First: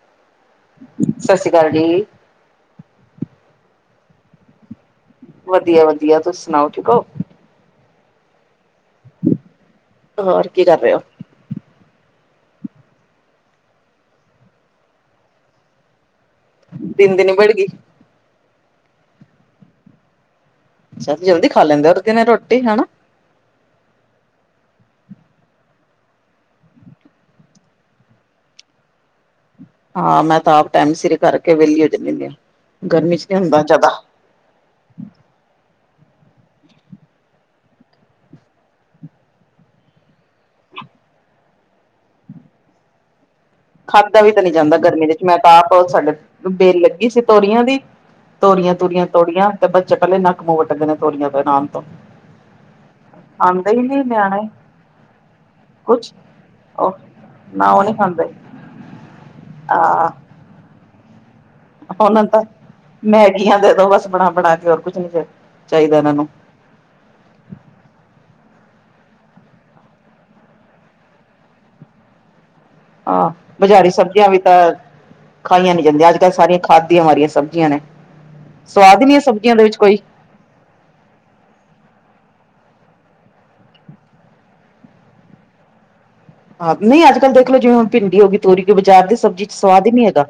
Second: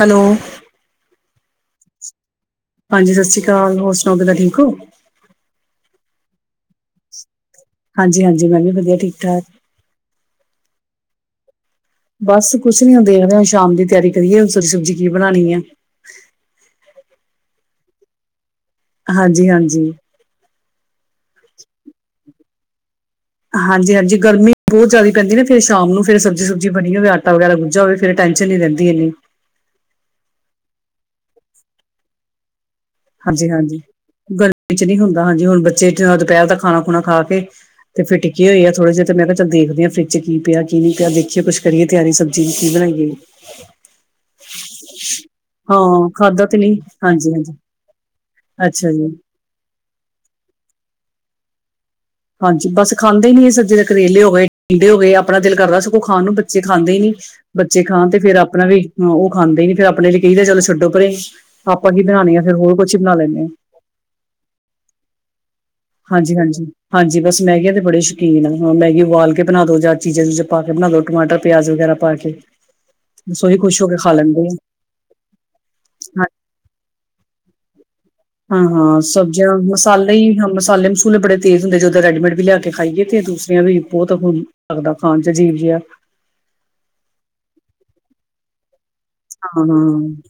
Hello ਸਾਸਰੀ ਕਾਲ ਜੀ ਹਾਂਜੀ ਸਾਸਰੀ ਕਾਲ ਜੀ, ਹੋਰ ਸੁਨਾਓ ਖਿਦਾ ਠੀਕ ਔ? ਵਧੀਆ ਵਧੀਆ ਤੁਸੀ ਸੁਣਾਓ, ਠੀਕ ਔ? ਹਾਂਜੀ-ਹਾਂਜੀ ਮੈਂ ਵੀ ਵਧੀ ਹੋਰ ਕੀ ਕਰ ਰਹੇ ਔ? ਬਸ ਕੁਛ ਨੀ ਹੁਨ ਦੇਖ ਰਹੇ ਆ ਸ਼ਾਮ ਦੀ ਤਿਆਰੀ ਕਰੀਏ ਸਬਜ਼ੀ ਸੁਬਜੀ ਕੀ ਬਣਾਣੀ ਏ, ਦਿਨ ਦੀ ਨਿਬੜ ਗੀ ਹਾਂਜੀ-ਹਾਂਜੀ, ਅੱਛਾ ਜਲਦੀ ਖਾ ਲੈਂਦੇ ਉਰਗੇ ਨੇ ਰੋਟੀ ਹੈਨਾ ਹਾਂਜੀ-ਹਾਂਜੀ ਗਰਮੀ ਬਹੁਤ ਜਆਦਾ ਪੈਂਦੀ ਨਾ ਫੇਰ ਸ਼ਾਮ ਨੂੰ ਫਿਰ ਸਬਜੀ ਸੁਬਜੀ ਬਣੀ ਹੋਵੇ ਆਟਾ ਵਗੈਰਾ ਗੁੱਝਾ ਹੋਵੇ ਫਿਰ ਬੇਚੈਨੀ ਰਹਿੰਦੀ ਇਨੀ ਹਾਂ ਮੈਂ ਤਾਂ ਆਪ ਟਾਈਮ ਸਿਰ ਕਰਕੇ ਵੇਹਲੀ ਹੋ ਜਾਂਦੀ ਹੁਨੀ ਆ ਗਰਮੀ ਚ ਨੀ ਹੁੰਦਾ ਹਾਂਜੀ-ਹਾਂਜੀ ਜ਼ਿਆਦਾ ਗਰਮੀ ਚ ਨਹੀਂ ਹੁੰਦਾ ਹਾਂਜੀ ਹੁਣ ਬੱਚੇ ਦੁਪਹਿਰ ਦਾ ਖਾਣਾ ਖੁਣਾ ਖਾ ਕੇ ਤੇ ਫਿ ਟਿਕੇ ਹੋਏ ਆ ਥੋੜੇ ਜਿਹੇ ਤੇ ਮੈਂ ਕਿਹਾ ਚੱਲ ਦੇਖਦੇ ਹਾਂ ਫਰਿੱਜ ਚ ਕੀ ਪਿਆ ਕੀ ਨਹੀਂ ਪਿਆ ਦੇਖੀਏ ਕੁਛ ਕਰੀਏ ਤਿਆਰੀ ਸਬਜ਼ੀ ਨੂੰ ਕੀ ਬਣਾਈਏ ਖਾਧਾ ਵੀ ਤਾਂ ਨਹੀਂ ਜਾਂਦਾ ਗਰਮੀ ਦੇ ਵਿੱਚ ਮੈਂ ਤਾਂ ਆਪ ਹਾਂ ਸਾਡੇ ਖਾਧਾ ਤੇ ਨਹੀਂ ਬੇਲ ਲੱਗੀ ਸੀ ਹਾਂਜੀ ਹਾਂਜੀ ਤੋਰੀਆਂ ਦੀ ਤੋਰੀਆਂ ਅੱਛਾ ਤੂਰੀਆਂ ਜੀ ਤੋੜੀਆਂ ਤੇ ਬੱਚੇ ਕਲੇ ਨੱਕ ਮੂੰਹ ਵਟਦੇ ਨੇ ਤੋਰੀਆਂ ਤੋਂ ਨਾਮ ਤੋਂ ਹਾਂਜੀ, ਬਸ ਖਾਂਦੇ ਨੀ ਇਹ ਸਬਜ਼ੀ ਹੀ ਦੇ। ਨੀ ਕਰੇਲੇ ਹੋ ਨਿਆਣੇ ਗਏ, ਟਿਂਡੇ ਹੋ ਗਏ, ਆਪਣਾ ਦਿਲ ਕਰਦਾ ਸਗੋਂ ਕੁਛ ਖਾਣ ਨੂੰ ਬੱਚੇ ਖਾਂਦੇ ਉਹ ਹੀ ਨੀ ਨਾ ਉਹ ਬੱਚੇ ਨੀ ਖਾਣ ਤੇ ਖਾਂਦੇ ਫੇਰ ਆਪਣਾ ਵੀ। ਉਹ ਖਾਂਦੇ ਹੀ ਨੀ ਫ਼ਿਰ ਆਹ ਆਪਣੇ ਲਈ ਕਹੀਦਾ ਚੱਲ ਛੱਡੋ ਪਰੇ। ਆਪਾਂ ਕੀ ਉਹਨਾਂ ਨੂੰ ਬਣਾਉਣੇ ਆ ਤਾਂ ਫਿਰ ਹੋਰ ਕੁਛ ਹੀ ਬਣਾ ਲੈਂਦੇ ਹਾਂ ਮੈਗੀਆਂ ਦੇ ਦੋ ਬਸ ਬਣਾ-ਬਣਾ ਕੇ ਹੋਰ ਕੁਛ ਨੀ ਚਾਹੀਦਾ ਇਹਨਾਂ ਨੂੰ ਹਾਂਜੀ-ਹਾਂਜੀ, ਹਾਂਜੀ ਬਸ ਮੈਗੀਆਂ ਤੇ ਬੜੇ ਸ਼ੌਕੀਨ ਆਂ ਹਂ ਮੈਗੀ ਉਬਾਲ ਕੇ ਬਣਾ ਦੋ ਜਾਂ ਚੀਜ਼ਾਂ-ਚੂਜਾਂ ਪਾ ਕੇ ਬਣਾ ਦੋ ਟਮਾਟਰ, ਪਿਆਜ ਵਗੈਰਾ ਪਾ ਕੇ। ਹਾਂ, ਬਸ ਉਹੀ ਖੁਸ਼ ਹੋ ਬਜ਼ਾਰੀ ਕੇ ਖਾ ਸਬਜ਼ੀਆਂ ਵੀ ਲੈਂਦੇ ਆ ਤਾਂ ਖਾਈਆਂ ਨੀ ਜਾਂਦੀਆਂ। ਅੱਜ-ਕੱਲ ਸਾਰੀਆਂ ਖਾਦ ਦੀਆਂ ਮਾਰੀਆਂ ਸਬ -ਜੀਆਂ ਨੇ। ਹਾਂ-ਹਾਂ, ਸਵਾਦ ਹੀ ਨੀ ਹੈ ਸਬਜ਼ੀਆਂ ਦੇ ਵਿੱਚ ਕੋਈ ਮਸਾਲੇ ਹੀ ਹਾਂ ਮਸਾਲੇ-ਮਸੂਲੇ ਬੜੇ ਤੇਜ਼ ਹੁੰਦੇ ਜਦੋਂ ਰੈਡੀਮੇਡ ਵੀ ਲਿਆ ਖਾਈਏ ਤੇ ਦੂਸਰਿਆਂ ਵੀ ਬਹੁਤ ਹੁਣ ਲੱਗਦਾ ਖਾਣ ਚ ਅਜੀਬ ਜਿਹਾ -ਹਾਂ। ਨਹੀਂ ਅੱਜ-ਕੱਲ ਦੇਖਲੋ ਜਿਵੇਂ ਹੁਣ ਭਿੰਡੀ ਹੋ ਗਈ ਤੋਰੀ ਕਿ ਬਾਜ਼ਾਰ ਦੀ ਸਬਜ਼ੀ ਚ ਹਾਂ ਸਵਾਦ ਹੀ ਨਹੀਂ ਹਾਂ ਹੈਗਾ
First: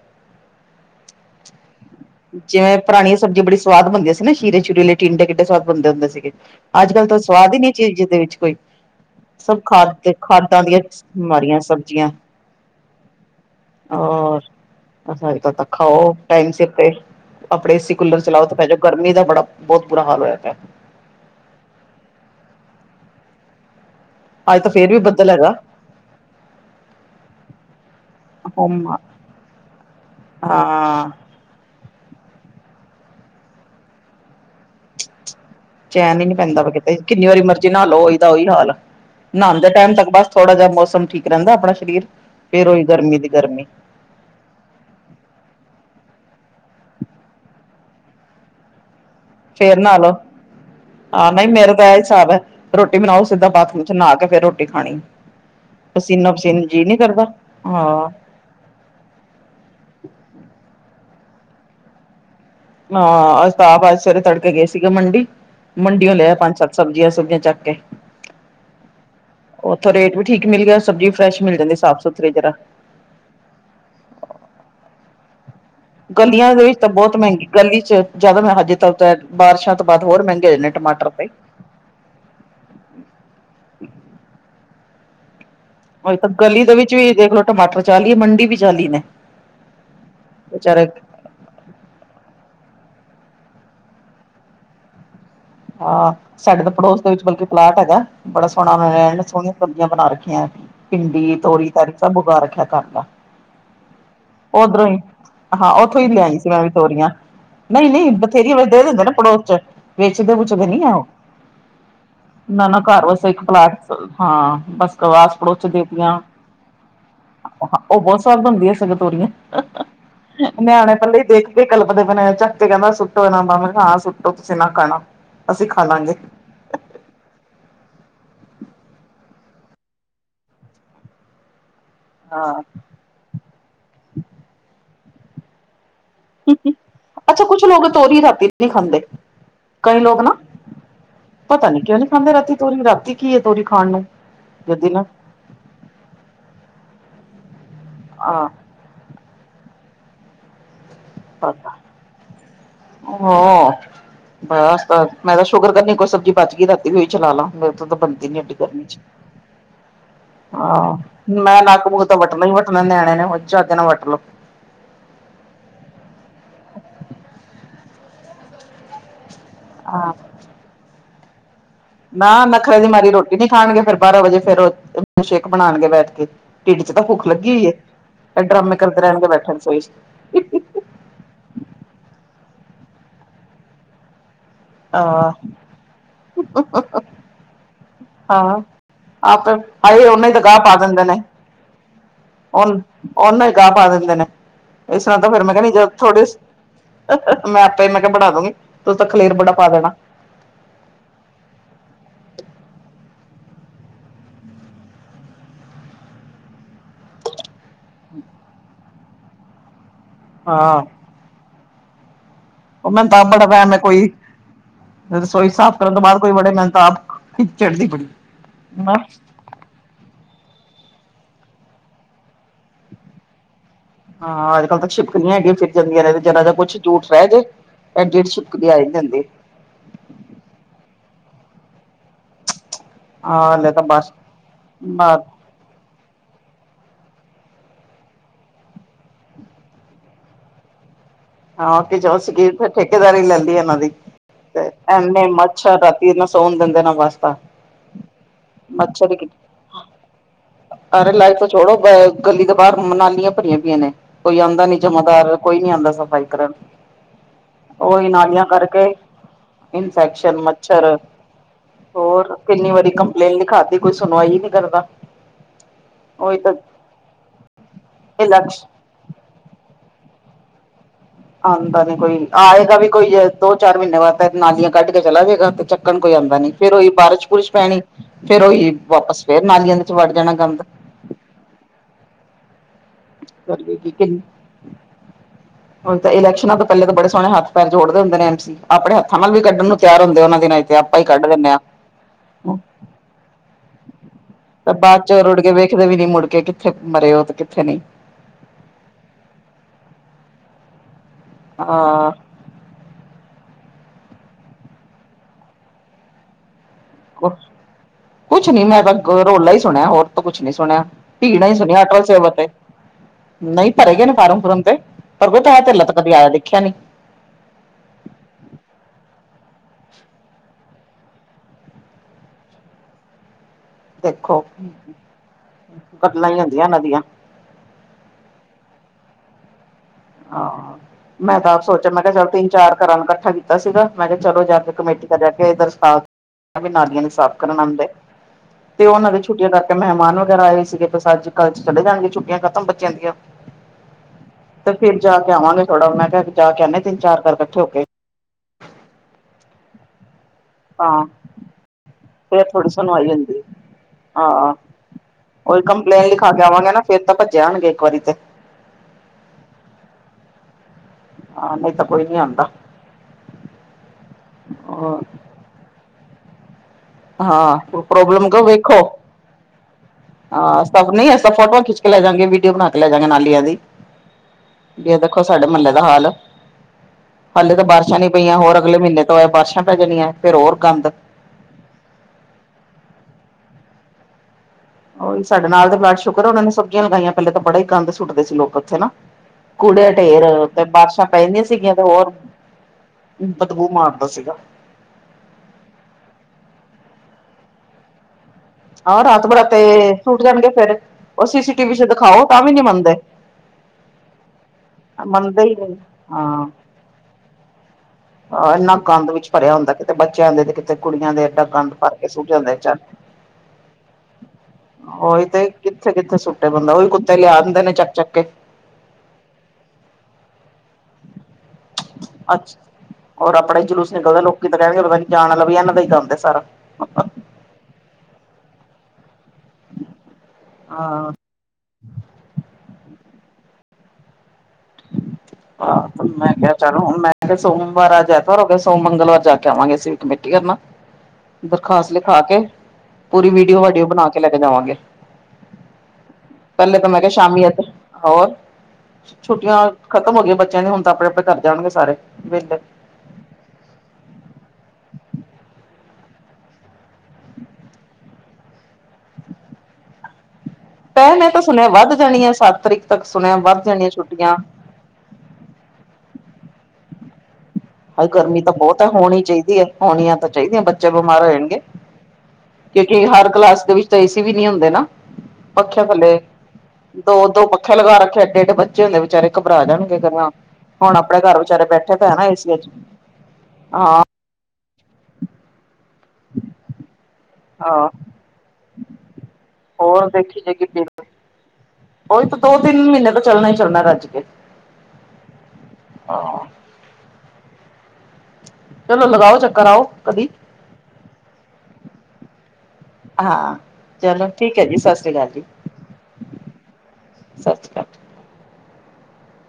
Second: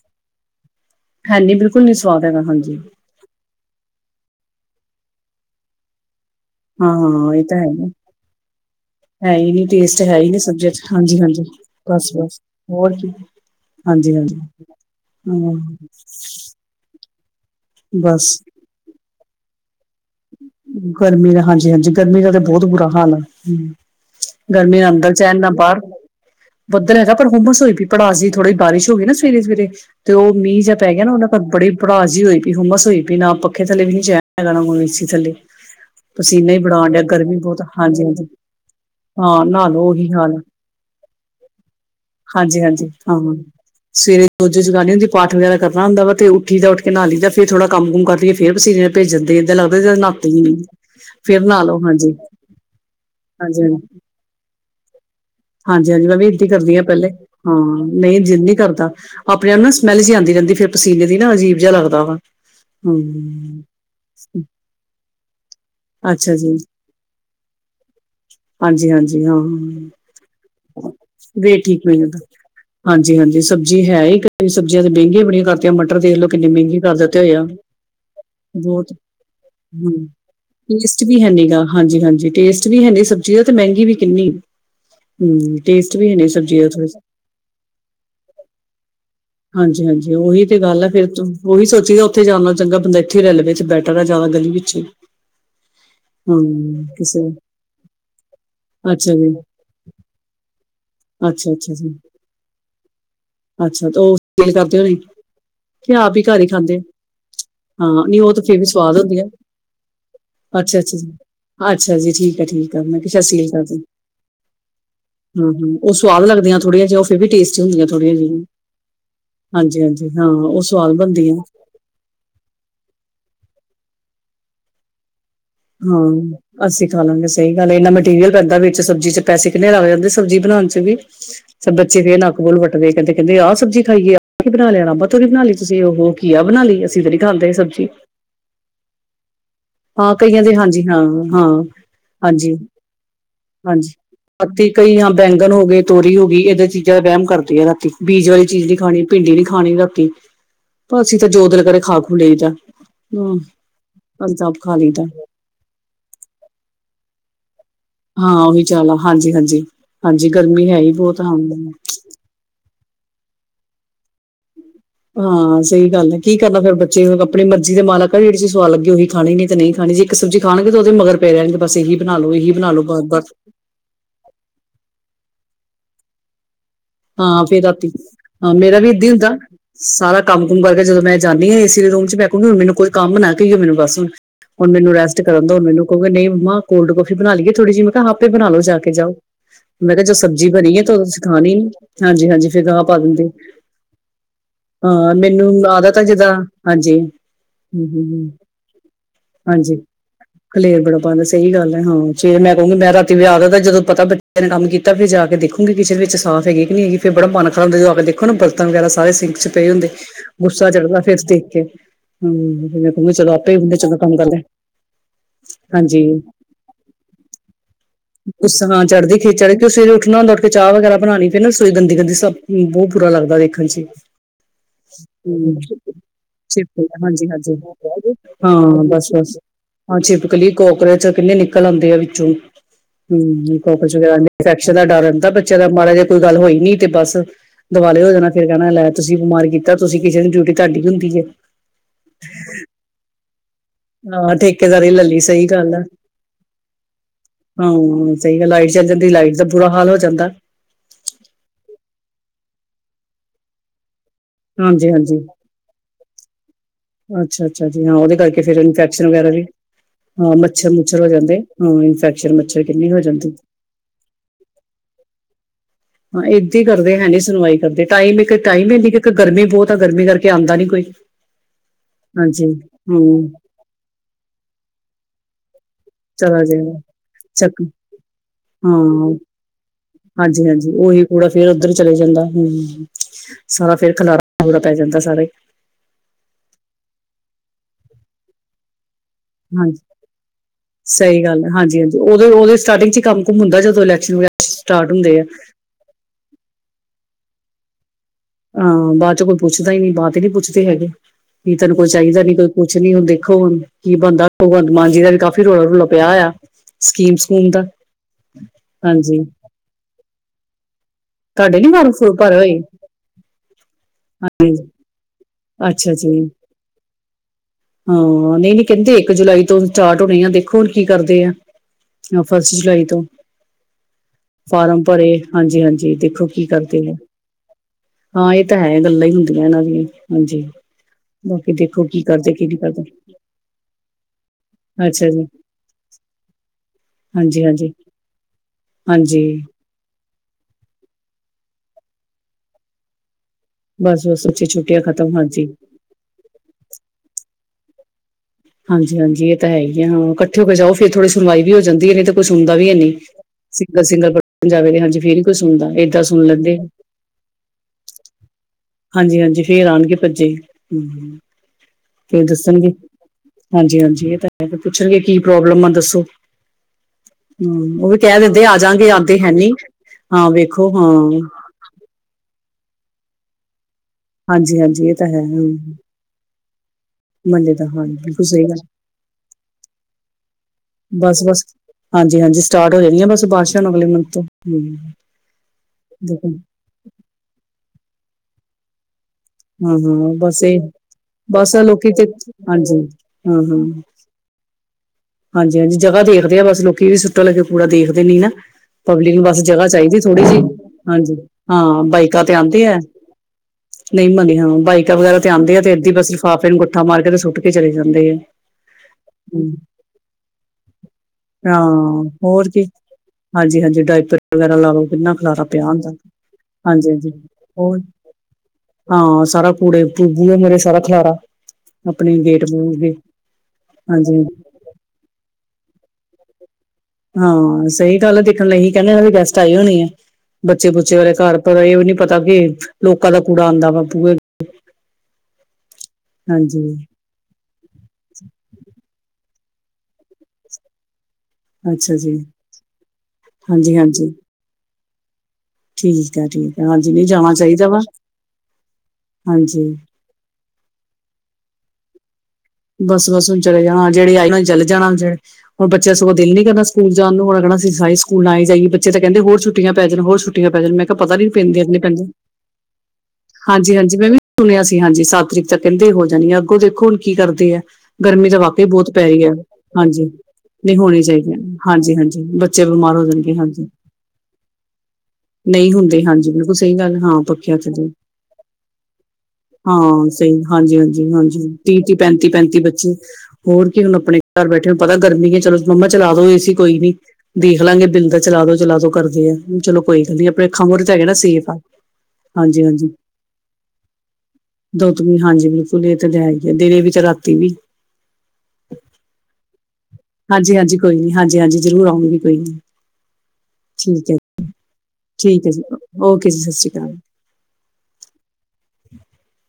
ਹੈਨੀ ਬਿਲਕੁਲ ਨੀ ਸਵਾਦ ਹੈਗਾ ਹਾਂਜੀ ਜਿਵੇਂ ਪਰਾਣੀਆਂ ਸਬਜ਼ੀਆਂ ਬੜੀ ਸਵਾਦ ਬਣਦੀਆਂ ਸੀ ਨਾ ਚਿਰੇ-ਚੁਰੇ ਆਲੇ ਟਿੰਡੇ ਕਿੱਡੇ ਸਵਾਦ ਬਣਦੇ ਹੁੰਦੇ ਸੀਗੇ ਹਾਂ ਅੱਜ-ਕੱਲ ਤਾਂ ਹਾਂ ਇਹ ਸਵਾਦ ਹੀ ਨਹੀਂ ਹੈਗਾ ਚੀਜ਼ ਜਿਹਦੇ ਵਿੱਚ ਕੋਈ। ਸਭ ਖਾਦ ਤੇ ਖਾਦਾਂ ਦੀਆਂ ਹਾਂਜੀ-ਹਾਂਜੀ ਮਾਰੀਆਂ ਬਸ-ਬਸ ਹੋਰ ਕੀ। ਹਾਂਜੀ ਹਾਂਜੀ ਹੋਰ, ਅਸਲ ਇਚ ਹਾਂ ਤਾਂ ਖਾਓ ਟਾਈਮ ਸਿਰ ਤੇ। ਆਪਣੇ ਏਸੀ ਕੂਲਰ ਬਸ ਚਲਾਓ ਤਾਂ ਪੈ ਜਾਓ। ਗਰਮੀ ਦਾ ਬੜਾ ਬਹੁਤ ਬੁਰਾ ਹਾਲ ਹੋਇਆ ਪਿਆ ਗਰਮੀ ਦਾ ਹਾਂਜੀ-ਹਾਂਜੀ ਗਰਮੀ ਦਾ ਤੇ ਬਹੁਤ ਬੁਰਾ ਹਾਲ ਆ। ਅੱਜ ਤਾਂ ਗਰਮੀ ਫੇਰ ਵੀ ਅੰਦਰ ਬੱਦਲ ਚੈਣ ਨਾ ਹੈਗਾ ਬਾਹਰ ਬੱਦਲ ਹੈਗਾ ਪਰ ਹੁਮਸ ਹੋਈ ਪਈ, ਭੜਾਸ ਜੀ ਥੋੜੀ ਬਾਰਿਸ਼ ਹਮ ਹੋ ਗਈ ਨਾ ਸਵੇਰੇ-ਸਵੇਰੇ ਤੇ ਉਹ ਮੀਂਹ ਜਾ ਪੈ ਗਿਆ ਹਾਂ ਨਾ ਉਹਨਾਂ ਤਾਂ ਬੜੇ ਪੜਾਸ ਜੀ ਹੋਈ ਪਈ, ਹੁਮਸ ਹੋਈ ਪਈ। ਨਾ ਪੱਖੇ ਥੱਲੇ ਵੀ ਨੀ ਚੈਨ ਹੈਗਾ ਨਾ ਹੁਣ ਏਸੀ ਥਲੇ ਚੈਨ ਹੀ ਨੀ ਪੈਂਦਾ ਪਯਾ ਕਿਤੇ। ਕਿੰਨੀ ਵਾਰੀ ਬਹੁਤ ਮਰਜ਼ੀ ਨਾਹ ਲਓ ਹਾਂਜੀ ਓਹੀ ਹਾਂਜੀ ਦਾ ਓਹੀ ਹਾਲ ਆ। ਹਾਂ ਨਹਾ ਨਹਾਉਦੇ ਲਓ ਟਾਈਮ ਤੱਕ ਉਹੀ ਬਸ ਹਾਲ ਆ। ਥੋੜਾ ਜਿਹਾ ਮੌਸਮ ਠੀਕ ਰਹਿੰਦਾ ਆਪਣਾ ਸਰੀਰ। ਫੇਰ ਉਹੀ ਹਾਂਜੀ-ਹਾਂਜੀ, ਗਰਮੀ ਹਾਂ। ਦੀ ਗਰਮੀ ਸਵੇਰੇ ਜੋਤ-ਜੂਤ ਜਗਾਣੀ ਹੁੰਦੀ ਪਾਠ ਵਗੈਰਾ ਕਰਨਾ ਹੁੰਦਾ ਵ ਤੇ ਉੱਠੀਦਾ। ਉਠ ਕੇ ਨਾਹ ਲਈ ਦਾ। ਫੇਰ ਥੋੜਾ ਕੰਮ-ਕੁਮ ਕਰ ਲਿਏ ਫੇਰ ਪਸੀਨੇ ਨਾਲ ਭੇਜ ਜਾਂਦੇ ਆ ਫੇਰ ਨਾਹ ਲੋ। ਹਾਂ ਨਹੀਂ ਨਹਾ ਮੇਰਾ ਲੋ ਤਾਂ ਇਹ ਹਾਂਜੀ, ਹਿਸਾਬ ਹੈ ਰੋਟੀ ਬਣਾਓ ਸਿੱਧਾ ਹਾਂਜੀ-ਹਾਂਜੀ, ਬਾਥਰੂਮ ਚ ਨਾਹਾ ਕੇ ਫਿਰ ਰੋ ਏ ਖਾਣੀ ਹਾਂਜੀ-ਹਾਂਜੀ ਮੈਂ ਵੀ ਪਸੀਨੋ ਇੱਦ ਹੀ ਪਸੀਨ ਕਰਦੀ ਹਾਂ ਜੀਅ ਨੀ ਪਹਿਲੇ। ਕਰਦਾ ਹਾਂ, ਨਹੀਂ ਜਿੰਨੀ ਕਰਦਾ ਆਪਣੇ ਆਪ ਨਾ ਸਮੈਲ ਚ ਆਉਂਦੀ ਏ। ਜਾਂਦੀ ਫਿਰ ਪਸੀਨੇ ਦੀ ਨਾ ਅਜੀਬ ਜੇਹਾ ਲੱਗਦਾ ਵਾ ਹੂੰ, ਹਾਂਆਂ, ਅਸੀਂ ਤਾਂ ਆਪ ਸਵੇਰੇ ਤੜਕੇ ਗਏ ਸੀਗੇ ਮੰਡੀ ਮੰਡੀਓ ਲੇ ਅੱਛਾ ਆਏ ਜੀ, ਪੰਜ ਸੱਤ ਸਬਜ਼ੀਆਂ-ਸੁਬਜ਼ੀਆਂ ਚੱਕ ਕੇ। ਹਾਂਜੀ ਹਾਂ ਉੱਥੋਂ ਰੇਟ ਵੀ ਠੀਕ ਮਿਲ ਗਿਆ ਸਬਜ਼ੀ ਫਰੈਸ਼ ਰੇਟ ਜਾਂਦੀ ਠੀਕ ਮਿਲ ਸਾਫ਼ ਜਾਂਦਾ ਸੁਥਰੀ ਜਰਾ ਹਾਂਜੀ-ਹਾਂਜੀ ਸਬਜ਼ੀ ਹੈ ਹੀ ਕ ਸਬਜ਼ੀਆਂ ਦੇ ਮਹਿੰਗੀਆਂ ਬੜੀਆਂ ਕਰ ਮਟਰ ਦੇਖ ਲੋ ਕਿੰਨੇ ਗਲੀਆਂ ਦੇ ਵਿੱਚ ਮਹਿੰਗੇ ਤਾਂ ਬਹੁਤ ਦਿੱਤੇ ਹੋਏ ਆ। ਮਹਿੰਗੀ, ਗਲੀ ਚ ਜ਼ਿਆਦਾ ਮੈਂ ਹਜੇ ਬਹੁਤ ਤੱਕ ਬਾਰਿਸ਼ਾਂ ਤੋਂ ਹੂੰ, ਬਾਅਦ ਹੋਰ ਮਹਿੰਗੇ ਹੇ ਜਾਣੀ। ਟੇਸਟ ਵੀ ਹੈਨੀ ਗਾ ਹਾਂਜੀ-ਹਾਂਜੀ। ਟੇਸਟ ਵੀ ਹੈਨੀ ਸਬਜ਼ੀ ਦਾ ਤੇ ਮਹਿੰਗੀ ਵੀ ਕਿੰਨੀ ਹੁਂ। ਉਈ ਤਾਂ। ਗਲੀ ਦੇ ਵਿੱਚ ਵੀ ਦੇਖ ਲੋ ਟਮਾਟਰ ਚਾਹੀ ਹੈ ਮੰਡੀ ਵੀ ਚਾਲੀ ਨੇ। ਹਾਂਜੀ-ਹਾਂਜੀ ਉਹੀ ਤੇ ਗੱਲ ਵਿਚਾਰੇ ਆ ਫੇਿਰ ਉਹੀ ਸੋਚੀਦਾ ਉੱਥੇ ਜਾਣ ਨਾਲ ਚੰਗਾ ਬੰਦਾ ਉੱਥੇ ਰੈਲਵੇ ਚ ਬੈਟਰ ਹੈ ਜ਼ਿਆਦਾ ਗਲੀ ਵਿੱਚ ਹਾਂ, ਹੂੰ ਸਾਡੇ ਤਾਂ ਪੜੋਸ ਦੇ ਕਿਸੇ ਵਿੱਚ ਬਲਕਿ ਪਲਾਟ ਹੈਗਾ ਬੜਾ ਸੋਹਣਾ ਓਨਹਾਂਨੇ ਅੱਛਾ ਏਨੀ ਜੀ ਸੋਹਣੀਆਂ ਸਬਜ਼ੀਆਂ ਬਣਾ -ਰੱਖਿਆ। ਭਿੰਡੀ, ਅੱਛਾ ਅੱਛਾ ਤੋਰੀ-ਤਾਰੀ ਜੀ ਸਭ ਉਗਾ ਰੱਖਿਆ ਘਰ ਦਾ। ਅੱਛਾ ਤੇ ਉਹ ਸੇਲ ਕਰਦੇ ਓਧਰੋਂ ਹੋਣੇ ਹੀ। ਹਾਂ, ਕਿ ਓਥੋਂ ਹੀ ਆਪ ਲਿਆਈ ਘਰ ਸੀ ਮੈਂ ਵੀ ਖਾਂਦੇ ਤੋਰੀਆਂ। ਹਾਂ ਨਹੀਂ-ਨਹੀਂ ਨਹੀਂ ਉਹ ਤਾਂ ਬਥੇਰੀਆਂ ਫਿਰ ਵੀ ਵਿੱਚ ਦੇ ਸਵਾਦ ਦਿੰਦੇ ਨਾ ਹੁੰਦੀ ਆ ਪੜੋਸ ਚ ਵਿੱਚ ਓ ਵਿੱਚ ਦੇ ਅੱਛਾ ਨਹੀਂ ਆ ਅੱਛਾ ਉਹ? ਜੀ ਅੱਛਾ ਜੀ ਠੀਕ ਆ ਠੀਕ ਨਾ-ਨਾ ਆ ਮੈਂ ਘਰ ਕਿਹਾ ਸ਼ਾਇਦ ਵਾਸਸੇ ਇੱਕ ਸੀਲ ਕਰਦੇ ਪਲਾਟ, ਹਾਂਆਂ। ਬਸ ਕਵਾਸ ਹਾਂ ਪੜੋਚ ਹਾਂ ਉਹ ਦੇਤੀਆਂ। ਸਵਾਦ ਲੱਗਦੀਆਂ ਥੋੜ੍ਹੀਆਂ ਜਿਹੀਆਂ ਉਹ ਫਿਰ ਵੀ ਟੇਸਟੀ ਹੁੰਦੀਆਂ ਉਹ ਥੋੜ੍ਹੀਆਂ ਬਹੁਤ ਸਵਾਦ ਜਿਹੀਆਂ ਬਣਦੀਆਂ ਸਗੋੰ ਤੋਰੀਆਂ। ਹਾਂਜੀ ਹਾਂਜੀ ਹਾਂ ਉਹ ਨਿਆਣੇ ਸਵਾਦ ਪੱਲੇ ਹੀ ਬਣਦੀਆਂ ਦੇਖ ਕੇ ਕਲਪ ਦੇ ਪਯੇ ਣੋ। ਚਕ ਕੇ ਕਹਿੰਦਾ ਸੁੱਟੋ ਇਹਨਾ ਨੁਂ। ਹਾਂ ਸੈਂ ਕਿਹਾ ਹਾਂ, ਸੁਟੋ ਤੁਸੀਂ ਨਾ ਖਾਣਾ। ਅਸੀਂ ਖਾ ਲਾਂਗੇ ਹਾਂ ਅਸੀਂ ਖਾ ਲਾਂਗੇ ਸਹੀ ਗੱਲ ਏ। ਇੰਨਾ ਮਟੀਰੀਅਲ ਪੈਂਦਾ ਵਿੱਚ ਸਬਜ਼ੀ ਚ। ਪੈਸੇ ਕਿੰਨੇ ਲੱਗ ਜਾਂਦੇ ਸਬਜ਼ੀ ਬਣਾਉਣ ਚ ਵੀ। ਚ ਬੱਚੇ ਫੇਰ ਨੱਕ ਹਾਂ ਬੋਲ ਵੱਟਦੇ ਕਹਿੰਦੇ, ਕਹਿੰਦੇ ਆ ਸਬਜ਼ੀ ਖਾਈ ਆ [inaudible] ਬਣਾ ਲੈਣਾ ਥ ਤੋਰੀ ਬਣਾ ਲਈ ਤੁਸੀਂ, ਓਹੋ। ਘੀਆ ਬਣਾ ਲਈ। ਅਸੀਂ ਤਾਂ ਨਹੀਂ ਅੱਛਾ ਖਾਂਦੇ ਏਹ ਕੁਛ ਲੋਕ ਸਬਜ਼ੀ। ਤੋਰੀ ਰਾਤੀ ਨਹੀਂ ਖਾਂਦੇ ਕਈ ਹਾਂ ਲੋਕ ਨਾ ਕਈਆਂ ਦੇ ਹਾਂਜੀ ਹਾਂ ਹਾਂ ਪਤਾ ਨੀ ਕਿਉਂ ਨੀ ਖਾਂਦੇ ਹਾਂਜੀ ਰਾਤੀ ਤੋਰੀ ਰਾਤੀ ਕੀ ਹੈ ਤੋਰੀ ਖਾਣ ਹਾਂਜੀ ਨੂੰ ਰਾਤੀ ਜਦੀ ਕਈ ਨਾ ਆ ਬੈਂਗਨ ਹੋ ਗਏ ਤੋਰੀ ਹੋ ਗਈ ਇਹਦੇ ਚੀਜ਼ਾਂ ਦਾ ਵਹਿਮ ਕਰਦੇ ਆ ਰਾਤੀ ਬੀਜ ਵਾਲੀ ਆਹ ਚੀਜ਼ ਨਹੀਂ ਖਾਣੀ ਭਿੰਡੀ ਜਿਹੜੀ ਖਾਣੀ ਨਾ ਪਰ ਅਸੀਂ ਤਾਂ ਜੋ ਦਿਲ ਪਤਾ ਕਰੇ ਖਾ ਖੂ ਲਈ ਦਾ ਹਮ ਹੋ ਅ ਤਾਂ ਖਾ ਲਈਦਾ ਮੈਂ ਤਾਂ ਸ਼ੁਕਰ ਕਰਨੀ ਕੋਈ ਸਬਜ਼ੀ ਬਚ ਗਈ ਰਾਤੀ ਉਹੀ ਚਲਾ ਲਾ। ਮੇਰੇ ਤੋਂ ਤਾਂ ਬਣਦੀ ਹਾਂ ਨੀ ਐੱਡੀ ਉਹੀ ਗਰਮੀ ਚਾਲ ਆ ਚ। ਹਾਂਜੀ ਹਾਂਜੀ ਹਾਂਜੀ ਗਰਮੀ ਹੈ ਹੀ ਬਹੁਤ ਆਹ ਮੈਂ ਹਾਂ ਨੱਕ ਮੂੰਹ ਤਾਂ ਵੱਟਣਾ ਹੀ ਵੱਟਣਾ ਨਿਆਣਿਆਂ ਨੇ ਚੱਜ ਨਾਲ ਵੱਟ ਲ ਹਾਂ ਸਹੀ ਗੱਲ ਹੈ ਕੀ ਕਰਨਾ ਫੇਰ ਬੱਚੇ ਆਪਣੀ ਮਰਜ਼ੀ ਦੇ ਮਾਲਕ ਆ ਜਿਹੜੀ ਚੀਜ਼ ਸਵਾਦ ਲੱਗੀ ਉਹੀ ਖਾਣੀ ਨੀ। ਤੇ ਨਹੀਂ ਖਾਣੀ ਜ ਇੱਕ ਹਾਂ ਸਬਜ਼ ਖਾਣਗੇ ਤੇ ਉਹਦੇ ਮਗਰ ਪਏ ਰਹਿਣਗੇ। ਬਸ ਇਹੀ ਬਣਾ ਨਾ ਲੋ ਇਹੀ ਬਣਾ ਨਖਰੇ ਲੋ ਦੀ ਬਸ ਮਾਰੀ ਬਸ ਰੋਟੀ ਨੀ ਖਾਣਗੇ ਫਿਰ ਬਾਰਾਂ ਵਜੇ ਫੇਰ ਮੈਂਗੋ ਸ਼ੇਕ ਬਣਾਉਣਗੇ ਬੈਠ ਕੇ ਢਿੱਡ ਚ ਤਾਂ ਭੁੱਖ ਹਾਂ ਲੱਗੀ ਫੇਰ ਹੋਈ ਰਾਤੀ ਹੈ ਹਾਂ ਡਰਾਮੇ ਮੇਰਾ ਵੀ ਕਰਦੇ ਏਦਾਂ ਹੀ ਰਹਿਣਗੇ ਹੁੰਦਾ। ਬੈਠਣ ਸੋਈ ਚ ਸਾਰਾ ਕੰਮ ਕੁਮ ਕਰਕੇ ਜਦੋਂ ਮੈ ਜਾਂਦੀ ਹਾਂ ਏ ਸੀ ਰੂਮ ਚ ਮੈਂ ਕਹਾਂਗੀ ਮੈਨੂੰ ਕੋਈ ਕੰਮ ਨਾ ਕਹੀਓ ਬਸ ਹੁਣ। ਹੁਣ ਮੈਨੂੰ ਰੈਸਟ ਆਹ ਕਰਨ ਦੋ ਹੁਣ ਮੈਨੂੰ ਕਹਿੰਗੇ ਨਹੀਂ ਮੰਮਾ ਕੋਲਡ ਕੋਫੀ ਬਣਾ ਲਈਏ ਥੋੜੀ ਜਿਹੀ ਮੈਂ ਕਿਹਾ ਹ ਆਪੇ ਬਣਾ ਹਾਂ ਲੋ ਜਾ ਕੇ ਜਾਓ। ਆਪੇ ਮੈਂ ਕਿਹਾ ਹਾਏ ਜ ਉਹਨੇ ਤਾਂ ਸਬਜ਼ੀ ਗਾਹ ਪਾ ਬਣੀ ਆ ਤਾ ਦਿੰਦੇ ਨੇ ਤੁਸੀਂ ਖਾਣੀ ਨੀ। ਹਾਂਜੀ ਹਾਂਜੀ ਫਿਰ ਉਹ ਗਾਹ ਪਾ ਦਿੰਦੇ। ਉਹਨੂੰ ਹੀ ਗਾਹ ਪਾ ਦਿੰਦੇ ਨੇ ਇਸ ਹਾਂ ਤਰ੍ਹਾਂ ਤਾਂ ਫਿਰ ਮੈਨੂੰ ਮੈਂ ਕਹਿੰਦੀ ਜਦ ਆਦਤ ਹੈ ਥੋੜੇ ਜਿੱਦਾ ਹਾਂਜੀ ਮੈਂ ਆਪੇ ਮੈਂ ਕਿਹਾ ਹਾਂ। ਬਣਾ ਦੂੰਗੀ ਤੂੰ ਤਾਂ ਖਲੇਰ ਬੜਾ ਪਾ ਦੇਣਾ ਖਲੇਰ ਬੜਾ ਪਾਉਂਦਾ ਸਹੀ ਗੱਲ ਹੈ ਹਾਂ ਜੇ ਮੈਂ ਕਹੂੰਗੀ ਮੈਂ ਰਾਤੀ ਵੀ ਆਦਤ ਜਦੋਂ ਪਤਾ ਬੱਚਿਆਂ ਨੇ ਕੰਮ ਕੀਤਾ ਫਿਰ ਜਾ ਕੇ ਦੇਖੂੰਗੀ ਕਿਚਨ ਵਿੱਚ ਸਾਫ਼ ਹੈਗੇ। ਨਿ ਹੈਗੀ ਫਿਰ ਬੜਾ ਮਨ ਖਰਾਬ ਹੁੰਦਾ ਆ ਦੇਖੋ ਨਾ ਬਰਤਨ ਵਗੈਰਾ ਸਾਰੇ ਸਿੰਕ ਚ ਪਏ ਹੁੰਦੇ। ਗੁੱਸਾ ਹਾਂ ਚੜਦਾ ਫਰਿਜ ਦੇਖ ਕੇ ਹਮ ਮੈਂ ਉਹ ਮੈਨੂੰ ਕਹ ਤਾਂ ਆਪ ਚਲੋ ਬੜਾ ਆਪੇ ਹੀ ਵਹਿਮ ਕਦੇ ਹੈ ਚੰਗਾ ਕੋਈ ਕੰਮ ਕਰਦੇ। ਰਸੋਈ ਸਾਫ਼ ਕਰਨ ਤੋਂ ਬਾਅਦ ਕੋਈ ਵੜੇ ਮੈਨੂੰ ਤੇ ਆਪ ਚਿੜਦੀ ਬੜੀ ਗੁੱਸਾ ਮੈਂ ਚੜਦਾ ਖਿਜ ਚੜਦੀ ਕੇ ਸਵੇਰੇ ਉੱਠਣਾ ਹੁੰਦਾ ਉੱਠ ਕੇ ਚਾਹ ਵਗੈਰਾ ਬਣਾਉਣੀ। ਕਹਿੰ ਨਾ ਰਸੋਈ ਗੰਦੀ ਗੰਦੀ ਸਭ ਬਹੁਤ ਬੁਰਾ ਲੱਗਦਾ ਦੇਖਣ ਚ। ਹਾਂ ਅੱਜ ਕੱਲ ਤਾਂ ਛਿਪਕਲੀਆਂ ਹੈਗੀਆਂ ਫਿਰ ਜਾਂਦੀਆਂ ਨੇ ਤੇ ਜਰਾ ਜਾ ਕੁਛ ਝੂਠ ਰਹਿ ਹਾਂਜੀ ਜੇ ਹਾਂਜੀ ਐਡੀ ਐਡੀ ਹਾਂ। ਛਿਪਕਲੀ ਆ ਜਾਂਦੀ ਬਸ ਹੁੰਦੀ ਬਸ ਹਾਂ ਛਿਪਕਲੀ ਕੋਕਰੇਚ ਕਿੰਨੇ ਨ ਪਹਿਲਾਂ ਆਉਂਦੀ ਆ ਵਿੱਚੋਂ ਹਾਂ ਹਲੇ ਹਮ ਤਾਂ ਵਗੈ ਬਸ ਇਨਫੈਕਸ਼ਨ ਦਾ ਡਰ ਰਹਿੰਦਾ ਬੱਚੇ ਦਾ ਮਾੜਾ ਜਿਹਾ। ਕੋਈ ਗੱਲ ਹੋਈ ਨੀ ਤੇ ਬਸ ਦਵਾਲੇ ਹੋ ਜਾਣਾ ਫੇਰ ਕਹਿਣਾ ਲੈ ਤੁਸੀ ਬਿਮਾਰ ਕੀਤਾ ਤੁਸੀਂ ਕਿਸੇ ਦੀ ਡਿਊਟੀ ਤੁਹਾਡੀ ਹੁੰਦੀ ਏ। ਹਾਂ ਕਿ ਜੋ ਸਕੀਰ ਠੇਕੇਦਾਰੀ ਹੀ ਲੈਂਦੇ। ਦੀ ਹਾਂ ਤੇ ਠੇਕੇਦਾਰੀ ਲੱਲੀ ਐਨੇ ਸਹੀ ਮੱਛ ਗੱਲ ਆ ਰਾਤੀ ਇਹਨਾ ਸੋਣ ਦਿੰਦੇ ਨੇ ਬਸਤਾ ਹਾਂ ਸਹੀ ਗੱਲ ਐ ਲਾਈਟ ਚੱਲ ਜਾਂਦੀ ਲਾਈਟ ਦਾ ਬੁਰਾ ਹਾਲ ਹੋ ਜਾਂਦਾ। ਅਰੇ ਲਾਈਫ ਤਾਂ ਛੋੜੋ। ਗਲੀ ਦੇ ਬਾਹਰ ਨਾਲੀਆਂ ਭਰੀਆਂ ਪਈਆਂ ਨੇ ਕੋਈ ਆਉਂਦਾ ਨੀ ਹਾਂਜੀ ਹਾਂਜੀ ਜਮਾਂਦਾਰ ਕੋਈ ਨੀ ਆਉਂਦਾ ਸਫ਼ਾਈ ਕਰਨ ਅੱਛਾ ਅੱਛਾ ਜੀ ਹਾਂ ਉਹੀ ਉਹਦੇ ਕਰਕੇ ਨਾਲੀਆਂ ਫੇਰ ਇਨਫੈਕਸ਼ਨ ਵਗੈਰਾ ਵੀ ਹਾਂ ਇਨਫੈਕਸ਼ਨ ਮੱਛਰ ਮੁੱਛਰ ਹੋ ਜਾਂਦੇ ਹਾਂ ਹੋਰ ਇਨਫੈਕਸ਼ਨ ਮੱਛਰ ਕਿੰਨੀ ਵਾਰੀ ਹੋ ਜਾਂਦੀ ਕੰਪਲੇਨ ਲਿਖਾਤੀ ਕੋਈ ਸੁਣਵਾਈ ਨਹੀਂ ਕਰਦੇ। ਵ ਹਾਂ ਏਦੀ ਹੀ ਕਰਦੇ ਹੈ ਨੀ ਸੁਣਵਾਈ ਕਰਦੇ ਟਾਈਮ ਇੱਕ ਇਲੈਕਸ਼ ਟਾਈਮ ਹੈ ਨਹੀਂ ਇੱਕ ਗਰਮੀ ਬਹੁਤ ਆ। ਗਰਮੀ ਕਰਕੇ ਆਉਂਦਾ ਨੀ ਕੋਈ। ਆਉਂਦਾ ਨੀ ਕੋਈ ਹਾਂਜੀ ਆਏਗਾ ਵੀ ਕੋਈ ਹਮ ਦੋ ਚਾਰ ਮਹੀਨੇ ਬਾਅਦ ਤਾਂ ਨਾਲੀਆਂ ਕੱਢ ਕੇ ਚਲਾ ਜਾਵੇਗਾ। ਚੱਕਣ ਕੋਈ ਆਉਂਦਾ, ਚਲਾ ਨੀ ਫੇਰ ਜਾਏਗਾ ਉਹੀ ਬਾਰਿਸ਼ ਬੁਰਿਸ਼ ਚੱਕ ਪੈਣੀ ਫਿਰ ਉਹੀ ਹਾਂ ਵਾਪਸ ਫੇਰ ਨਾਲੀਆਂ ਦੇ ਚ ਵੜ ਜਾਣਾ ਹਾਂਜੀ ਗੰਦ। ਹਾਂਜੀ ਉਹੀ ਕੂੜਾ ਫੇਰ ਉਧਰ ਚਲੇ ਜਾਂਦਾ ਹਮ। ਸਾਰਾ ਫੇਰ ਖਿਲਾਰਾ ਖਲੂਰਾ ਪੈ ਜਾਂਦਾ ਸਾਰਾ ਈ। ਹੁਣ ਤਾਂ ਇਲੈਕਸ਼ਨਾਂ ਤੋਂ ਪਹਿਲੇ ਤਾਂ ਬੇਣੇ ਸੋਹਣੇ ਹੱਥ ਪੈਰ ਜੋੜਦੇ ਹੁੰਦੇ ਨੇ ਐਮ ਸੀ। ਆਪਣੇ ਹੱਥ ਥਲ ਵੀ ਕੱਢਣ ਹਾਂਜੀ ਨੂੰ ਤਿਆਰ ਹੁੰਦੇ ਉਹਨਾਂ ਦਿ ਨਾਲ ਤੇ ਆਪਾਂ ਹੀ ਸਹੀ ਕੱਢ ਗੱਲ ਦਦੇ ਹੈ ਹਾਂ। ਹਾਂਜੀ ਹਾਂਜੀ ਉਦੋਂ ਉਦੋਂ ਸਟਾਰਟਿੰਗ ਚ ਹੀ ਕੰਮ ਕੁਮ ਹੁੰਦਾ ਜਦੋਂ ਇਲੈਕਸ਼ਨ ਵਗੈਰਾ ਤਾਂ ਸਟਾਰਟ ਬਾਅਦ ਹੁੰਦੇ ਆ ਚਰ ਉੜ ਕੇ ਵੇਖਦੇ ਵੀ ਨੀ ਮੁੜ ਕੇ ਕਿੱਥੇ ਮਰੇ ਉਹ ਤੇ ਕਿੱਥੇ ਨਹੀਂ। ਹਾਂ ਬਾਅਦ ਚ ਕੋਈ ਪੁੱਛਦਾ ਹੀ ਨੀ ਬਾਅਦ ਤੇ ਨੀ ਪੁੱਛਦੇ ਹੈਗੇ ਨਹੀਂ ਤੈਨੂੰ ਕੋਈ ਹਾਂ ਚਾਹੀਦਾ ਨੀ ਕੋਈ ਪੁੱਛ ਨੀ ਹੁੰਦੇ। ਦੇਖੋ ਹੁਣ ਕੀ ਬੰਦਾ ਭਗਵੰਤ ਮਾਨ ਜੀ ਦਾ ਵੀ ਕਾਫ਼ੀ ਰੌਲਾ ਰੁਲਾ ਪਿਆ ਹੋਇਆ। ਕੁ ਕੁਛ ਨੀ ਮੈਂ ਤਾਂ ਹਾਂਜੀ ਰੋਲਾ ਹੀ ਸੁਣਿਆ ਹੋਰ ਤਾਂ ਕੁਛ ਨੀ ਸੁਣਿਆ। ਭੀ ਨਹੀਂ ਤੁਹਾਡੇ ਨੀ ਸੁਣ ਫਾਰਮ ਅਟਲ ਫੂਰਮ ਸੇਬ ਭਰੇ ਤੇ ਹੋਏ ਨਹੀਂ ਭਰੇ ਗਏ ਨੇ ਫਾਰਮ ਫਰਮ ਤੇ ਪਰ ਤਾਂ ਤੇ ਲ ਤਾਂ ਅੱਛਾ ਕਦੇ ਜੀ ਆਇਆ ਦੇਖਿਆ ਨੀ। ਹਾਂ ਨਹੀਂ ਨਹੀਂ ਕਹਿੰਦੇ ਇੱਕ ਜੁਲਾਈ ਤੋਂ ਸਟਾਰਟ ਹੋਣੇ ਆ ਦੇਖੋ ਕੀ ਕਰਦੇ ਆ ਫਸਟ ਜੁਲਾਈ ਤੋਂ ਦੇਖੋ ਫਾਰਮ ਭਰੇ ਹਾਂਜੀ ਹਾਂਜੀ ਦੇਖੋ ਕਤਲਾਂ ਹੀ ਕੀ ਹੁੰਦੀਆਂ ਕਰਦੇ ਇਹਨਾਂ ਆ। ਦੀਆਂ ਹਾਂ ਇਹ ਤਾਂ ਹੈ ਗੱਲਾਂ ਹੀ ਹੁੰਦੀਆਂ ਇਹਨਾਂ ਦੀਆਂ ਹਾਂਜੀ ਆਹ। ਮੈਂ ਬਾਕੀ ਤਾਂ ਆਪ ਦੇਖੋ ਸੋਚਿਆ ਮੈਂ ਕੀ ਕਿਹਾ ਚਲ ਕਰਦੇ ਕੀ ਤਿੰਨ ਨਹੀਂ ਚਾਰ ਕਰਦੇ ਘਰਾਂ ਨੂੰ ਇਕੱਠਾ ਕੀਤਾ ਸੀਗਾ ਮੈਂ ਕਿਹਾ ਚਲੋ ਜਾ ਕੇ ਕਮੇਟੀ ਅੱਛਾ ਦਾ ਜੀ ਜਾ ਕੇ ਇਧਰ ਵੀ ਨਾਲੀਆਂ ਨੂੰ ਸਾਫ਼ ਹਾਂਜੀ ਕਰਨ ਹਾਂਜੀ ਆਉਂਦਾ। ਤੇ ਉਹਨਾਂ ਦੇ ਹਾਂਜੀ ਛੁੱਟੀਆਂ ਕਰਕੇ ਮਹਿਮਾਨ ਵਗੈਰਾ ਆਏ ਸੀਗੇ ਤੇ ਅੱਜ ਕੱਲ ਚ ਚਲੇ ਜਾਣਗੇ। ਚੁੱਕੀਆਂ ਖਤਮ ਬੱਚਿਆਂ ਦੀਆਂ। ਬਸ ਬੱਸ। ਫਿਰ ਜਾ ਕੇ ਆਵਾਂਗੇ ਥੋੜਾ ਮੈਂ ਕਿਹਾ ਜਾ ਤਿੰਨ ਚਾਰ ਕਰ ਇਕੱਠੇ ਹੋ ਕੇ ਹਾਂਜੀ-ਹਾਂਜੀ ਇਹ ਤਾਂ ਹੈ ਹੀ ਆ ਹਾਂ ਇਕੱਠੇ ਹੋ ਕੇ ਜਾਓ ਫੇਰ ਹਾਂ ਥੋੜ੍ਹੀ ਸੁਣਵਾਈ ਵੀ ਹੋ ਜਾਂਦੀ ਹੈ ਨੇ ਤੇ ਕੁਛ ਫੇਰ ਹੁੰਦਾ ਥੋੜੀ ਵੀ ਹੈ ਨੀ ਸੁਣਵਾਈ ਹੁੰਦੀ ਸਿੰਗਲ ਸਿੰਗਲ ਹਾਂ ਜਾਵੇ ਹਾਂਜੀ ਫੇਰ ਹੀ ਕੁਛ ਹਣਦਾ ਏਦਾਂ ਸੁਣ ਲੈਂਦੇ ਆ। ਭਜਣਗੇ ਇੱਕ ਵਾਰੀ ਤੇ ਹਾਂਜੀ-ਹਾਂਜੀ ਫੇਰ ਆਣ ਕੇ ਭੱਜੇ ਹ ਹਾਂ ਨਹੀਂ ਤਾਂ ਕੋਈ ਨੀ ਕੀ ਆਂਦਾ ਦੱਸਣਗੇ ਹਾਂਜੀ ਹਾਂਜੀ ਪੁੱਛਣਗੇ ਕੀ ਪ੍ਰੋਬਲਮ ਆ ਦੱਸੋ ਹਮ, ਹਾਂ ਉਹ ਵੀ ਕਹਿ ਪ੍ਰੋਬਲਮ ਕਰ ਦਿੰਦੇ ਆ ਵੇਖੋ ਜਾਾਂਗੇ ਆਂਦੇ ਹੈ ਨੀ ਹਾਂ ਸਭ ਨਹੀਂ ਫੋਟੋਆਂ ਖਿੱਚ ਕੇ ਲੈ ਜਾਂਗੇ ਵੀਡੀਓ ਬਣਾ ਕੇ ਲੈ ਜਾਗੇ ਨਾਲੀਆਂ ਦੀ। ਹਾਂਜੀ ਹਾਂਜੀ ਇਹ ਵੀ ਤਾਂ ਹੈ ਦੇਖੋ ਸਾਡੇ ਮੁਹੱਲੇ ਦਾ ਹਾਲ। ਮਹੱਲੇ ਹਾਲੇ ਤਾਂ ਦਾ ਹਾਂ ਬਾਰਿਸ਼ਾਂ ਨਹੀਂ ਬਿਲਕੁਲ ਪਈਆਂ ਸਹੀ ਹੋਰ ਗੱਲ ਅਗਲੇ ਮਹੀਨੇ ਤੋਂ ਆ ਬਾਰਿਸ਼ਾਂ ਪੈ ਜਾਣੀਆਂ ਫਿਰ ਹੋਰ ਗੰਦ। ਹਾਂਜੀ-ਹਾਂਜੀ। ਸਟਾਰਟ ਹੋ ਜਾਨੀਆਂ ਬਸ ਬਾਰਿਸ਼ਾ ਅਗਲੇ ਮੰਥ ਤੋਂ ਹਮ, ਓਹੀ ਸਾਡੇ ਨਾਲ ਤੇ ਪਲਾਟ ਸ਼ੁਕਰ ਦੇਖੋ ਉਹਨਾਂ ਨੇ ਸਬਜ਼ੀਆਂ ਲਗਾਈਆਂ ਪਹਿਲਾਂ ਤਾਂ ਬੜਾ ਹੀ ਗੰਦ ਸੁੱਟਦੇ ਸੀ ਲੋਕ ਉੱਥੇ ਨਾ। ਹਾਂ ਕੂੜੇ ਹਾਂ ਢੇਰ ਬਸ ਇਹ ਤੇ ਬਾਰਿਸ਼ਾਂ ਪੈਂਦੀਆਂ ਬਸ ਆਹ ਸੀਗੀਆਂ ਤੇ ਲੋਕੀ ਹੋਰ ਹਾਂਜੀ ਬਦਬੂ ਮਾਰਦਾ ਸੀ। ਸੀਗਾ ਹਾਂਜੀ-ਹਾਂਜੀ। ਜਗ੍ਹਾ ਦੇਖਦੇ ਆ ਬਸ ਲੋਕੀ ਵੀ ਸੁੱਟਨ ਲਗਏ ਕੂੜਾ ਦੇਖਦੇ ਨੀ ਨਾ। ਆਹ ਪਬਲਿਕ ਨੂੰ ਰਾਤ ਬਸ ਬਰਾਤੇ ਜਗ੍ਹਾ ਚਾਹੀਦੀ ਸੁੱਟ ਥੋੜ੍ਹੀ ਜਿਹੀ ਜਾਣਗੇ ਫੇਰ ਹਾਂਜੀ ਉਹ ਸੀ-ਸੀ ਟੀਵੀ ਹਾਂ ਚ ਬਾਈਕਾਂ ਦਿਖਾਓ ਤੇ ਤਾਂ ਵੀ ਨੀ ਆਉਂਦੇ ਆ ਮੰਨਦੇ। [inaudible] ਨਹੀਂ ਮੰਨਦੀ ਹਣ ਬਾਈਕਾਂ ਵਗੈਰਾ ਮੰਨਦੇ ਹੀ ਆਂਦੇ ਆ ਤੇ ਨਹੀਂ ਇਦਾਂ ਲਫਾਫੇ ਨੂੰ ਗੱਠਾਂ ਮਾਰ ਤੇ ਸੁੱਟ ਕੇ ਚਲੇ ਜਾਂਦੇ ਹਾਂ। ਆਹ ਇੰਨਾ ਕੰੰਦ ਵਿੱਚ ਭਰਿਆ ਹੁੰਦਾ ਕਿਤੇ ਬੱਚਿਆਂ ਦੇ ਤੇ ਕਿਤੇ ਕੁੜੀਆਂ ਦੇ ਇਦਾਂ ਗੰਦ ਭਰ ਹਾਂ ਕੇ ਸੁਟ ਹੋਰ ਜਾਂਦੇ ਕੀ ਚਲ। ਹਾਂਜੀ ਹਾਂਜੀ ਡਾਇਪਰ ਵਗੈਰਾ ਲਾ ਲਓ ਕਿੰਨਾ ਉਹੀ ਖਲਾਰਾ ਤੇ ਪਿਆ ਹੁੰਦਾ ਕਿੱਥੇ-ਕਿੱਥੇ ਸੁੱਟੇ ਬੰਦਾ ਉਹੀ ਹਾਂਜੀ ਹਾਂਜੀ ਕੁੱਤੇ ਲਿਆ ਦਿੰਦੇ ਨੇ ਹੋਰ ਚੱਕ-ਚੱਕ [inaudible] ਹਾਂ ਸਾਰਾ ਕੂੜੇ ਭੂੂਵੇ ਮੋਰੇ ਸਾਰਾ ਖਲਾਰਾ ਆਪਣੇ ਗੇਟ ਅੱਛਾ ਮੂਹਰੇ ਹੋਰ ਆਪਣੇ ਹੀ ਜਲੂਸ ਨਿਕਲਦਾ ਹਾਂਜੀ ਲੋਕੀ ਤਾਂ ਕਹਿਣਗੇ ਪਤਾ ਨੀ ਜਾਣ ਵਾਲਾ ਵੀ ਇਹਨਾਂ ਦਾ ਹੀ ਗਉਂਦੇ ਇਹੀ ਕਹਿੰਦੇ ਹ ਵੀ ਗੈਸਟ ਆਏ ਹੋਨੇ ਹੈ ਬੱਚੇ ਬੁੱਚੇ ਹਾਂ ਵਾਲੇ ਘਰ ਪਤਾ ਨਹੀਂ ਲੋਕਾਂ ਦਾ ਕੂੜਾ ਆਉਂਦਾ ਵਾ ਬੂਹੇ ਆਹ ਤੇ ਮੈਂ ਕਿਹਾ ਹਾਂਜੀ ਚਲੋ ਮੈਂ ਤੇ ਸੋਮਵਾਰ ਅੱਜ ਐਤਵਰ ਹੋ ਗਿਆ ਮੰਗਲਵਾਰ ਜਾ ਕੇ ਆਵਾਂਗੇ ਅਸੀਂ ਵੀ ਕਮੇਟੀ ਕਰਨਾ। ਦਰਖਾਸਤ ਅੱਛਾ ਜੀ ਲਿਖਾ ਕੇ ਪੂਰੀ ਵੀਡੀਓ ਹਾਂਜੀ ਵਾਡੀਓ ਬਣਾ ਹਾਂਜੀ ਕੇ ਲੈ ਕੇ ਜਾਵਾਂਗੇ। ਠੀਕ ਹੈ-ਠੀਕ ਹੈ। ਪਹਿਲੇ ਤਾਂ ਹਾਂਜੀ, ਮੈਂ ਨਹੀਂ ਕਿਹਾ ਜਾਣਾ ਸ਼ਾਮੀ ਚਾਹੀਦਾ ਇਥੇ ਵਾ ਹੋਰ ਛੁੱਟੀਆਂ ਹਾਂਜੀ ਖਤਮ ਹੋ ਗਈਆ ਬੱਚਿਆਂ ਦੀ ਹੁਣ ਤਾ ਆਪਣੇ ਆਪਣੇ ਘਰ ਜਾਣਗੇ ਸਾਰੇ। ਵਿਹਲੇ ਬਸ ਬਸ ਹੁਣ ਚਲੇ ਜਾਣਾ ਜਿਹੜੇ ਆਏ ਹੋਣ ਓਹਨਾ ਚਲੇ ਜਾਣਾ ਜੇ ਹੁਣ। ਜੱਸੂ ਦਾ ਦਿਲ ਨੀ ਕਰਦਾ ਸਕੂਲ ਜਾਣ ਨੂੰ ਓਨੇ ਕਹਿਣਾ ਸੀ ਹਾਏ ਸਕੂਲ ਨਾ ਈ ਜਾਈਏ ਬੱਚੇ ਤਾ ਕਹਿੰਦੇ ਹੋਰ ਛੁੱਟੀਆਂ ਪੈ ਜਾਣ ਹੋਰ ਛੁੱਟੀਆਂ। ਪੈ ਜਾਣ ਮੈਂ ਕਿਹਾ ਪਤਾ ਨੀ ਪਹਿਲੇ ਤਾਂ ਪੈਂਦੀਆਂ ਸੁਣਿਆ ਕ ਨੀ ਵੱਧ ਪੈਂਦੀਆਂ ਜਾਣੀ ਹੈ ਸੱਤ ਤਰੀਕ ਤੱਕ ਸੁਣਿਆ ਵੱਧ ਹਾਂਜੀ ਜਾਣੀਆਂ ਹਾਂਜੀ ਮੈਂ ਵੀ ਛੁੱਟੀਆਂ ਸੁਣਿਆ ਸੀ ਹਾਂਜੀ ਸੱਤ ਤਾਂ ਕਹਿੰਦੇ ਹੋ ਜਾਣੀ ਆ ਅੱਗੋ ਦੇਖੋ ਹੁਣ ਕੀ ਕਰਦੇ ਆ। ਹਾਏ ਗਰਮੀ ਤਾ ਤਾਂ ਵਾਕਈ ਬਹੁਤ ਪੈ ਹੋਣੀ ਰਹੀ ਹੈ ਚਾਹੀਦੀ ਹਾਂਜੀ ਹੋਣੀਆਂ ਤਾਂ ਚਾਹੀਦੀਆਂ ਨਹੀ ਬੱਚੇ ਹੋਣੀ ਬਿਮਾਰ ਹੋ ਚਾਹੀਦੀ ਏ ਜਾਣਗੇ ਹਾਂਜੀ ਹਾਂਜੀ ਬੱਚੇ ਬਿਮਾਰ ਹੋ ਕਿਉਂਕਿ ਹਰ ਜਾਣਗੇ ਕਲਾਸ ਹਾਂਜੀ ਦੇ ਵਿੱਚ ਤਾ ਏਸੀ ਵੀ ਨੀ ਹੁੰਦੇ ਨਾ। ਨਹੀਂ ਪੱਖਿਆਂ ਹੁੰਦੇ ਥੱਲੇ ਹਾਂਜੀ ਬਿਲਕੁਲ ਸਹੀ ਗੱਲ ਹਾਂ ਦੋ ਦੋ ਪੱਖਿਆ ਪੱਖੇ ਥੱਲੇ ਲਗਾ ਰੱਖੇ ਏਡੇ ਏਡੇ ਬੱਚੇ ਹੁੰਦੇ ਵਿਚਾਰੇ ਘਬਰਾ ਜਾਣਗੇ ਹਾਂ ਪਹਿਲਾ ਸਹੀ ਹਾਂਜੀ ਹੁਣ ਹਾਂਜੀ ਆਪਣੇ ਘਰ ਹਾਂਜੀ ਵਿਚਾਰੇ ਤੀਹ ਬੈਠੇ। ਤੀਹ ਤਾਂ ਹੈ ਨਾ ਪੈਂਤੀ ਏਸੀਆਂ ਪੈਂਤੀ ਚ ਹੋਰ ਕੀ ਹੁਣ ਹਾਂ ਆਪਣੇ ਘਰ ਬੈਠੇ ਹੋ ਪਤਾ ਗਰਮੀ ਹੈ ਚਲੋ ਮੰਮਾ ਚਲਾਦੋ ਏਸੀ ਕੋਈ ਨੀ ਦੇਖਲਾਗੇ ਹਾਂ ਬਿੱਲ ਦਾ ਚਲਾ ਦੋ ਚਲਾ ਦੋ ਕਰਦੇ ਆ ਚਲੋ ਕੋਈ ਹੋਰ ਨਾ ਦੇਖੀ ਆਪਣੀ ਅੱਖਾਂ ਜਾਏਗੀ ਮੁਹਰੇ ਫਿਰ ਤੇ ਹੈਗੇ ਨਾ ਸੇਫ ਆ। ਉਹੀ ਤਾ ਦੋ ਹਾਂਜੀ ਤਿੰਨ ਮਹੀਨੇ ਤੇ ਚੱਲਣਾ ਹੀ ਚੱਲਣਾ ਰੱਜ ਕੇ, ਦੁੱਧ ਵੀ ਹਾਂਜੀ ਬਿਲਕੁਲ ਇਹ ਤੇ ਆ ਹਾਂ ਦਿਨ ਵੀ ਤੇ ਰਾਤੀ ਵੀ ਚਲੋ ਲਗਾਓ ਚੱਕਰ ਆਓ, ਕਦੀ ਹਾਂਜੀ-ਹਾਂਜੀ ਕੋਈ ਨੀ ਹਾਂਜ- ਹਾਂਜੀ ਜਰੂਰ ਆਉਗੀ ਕੋਈ ਨੀ ਹਾਂ ਠੀਕ ਹੈ ਚਲੋ ਠੀਕ ਜੀ ਸਤਿ ਸ੍ਰੀ ਅਕਾਲ ਠੀਕ ਹੈ ਜੀ ਓਕੇ ਜੀ ਸਤਿ ਸ਼੍ਰੀ ਅਕਾਲ [inaudible] ਹੂੰ, [inaudible]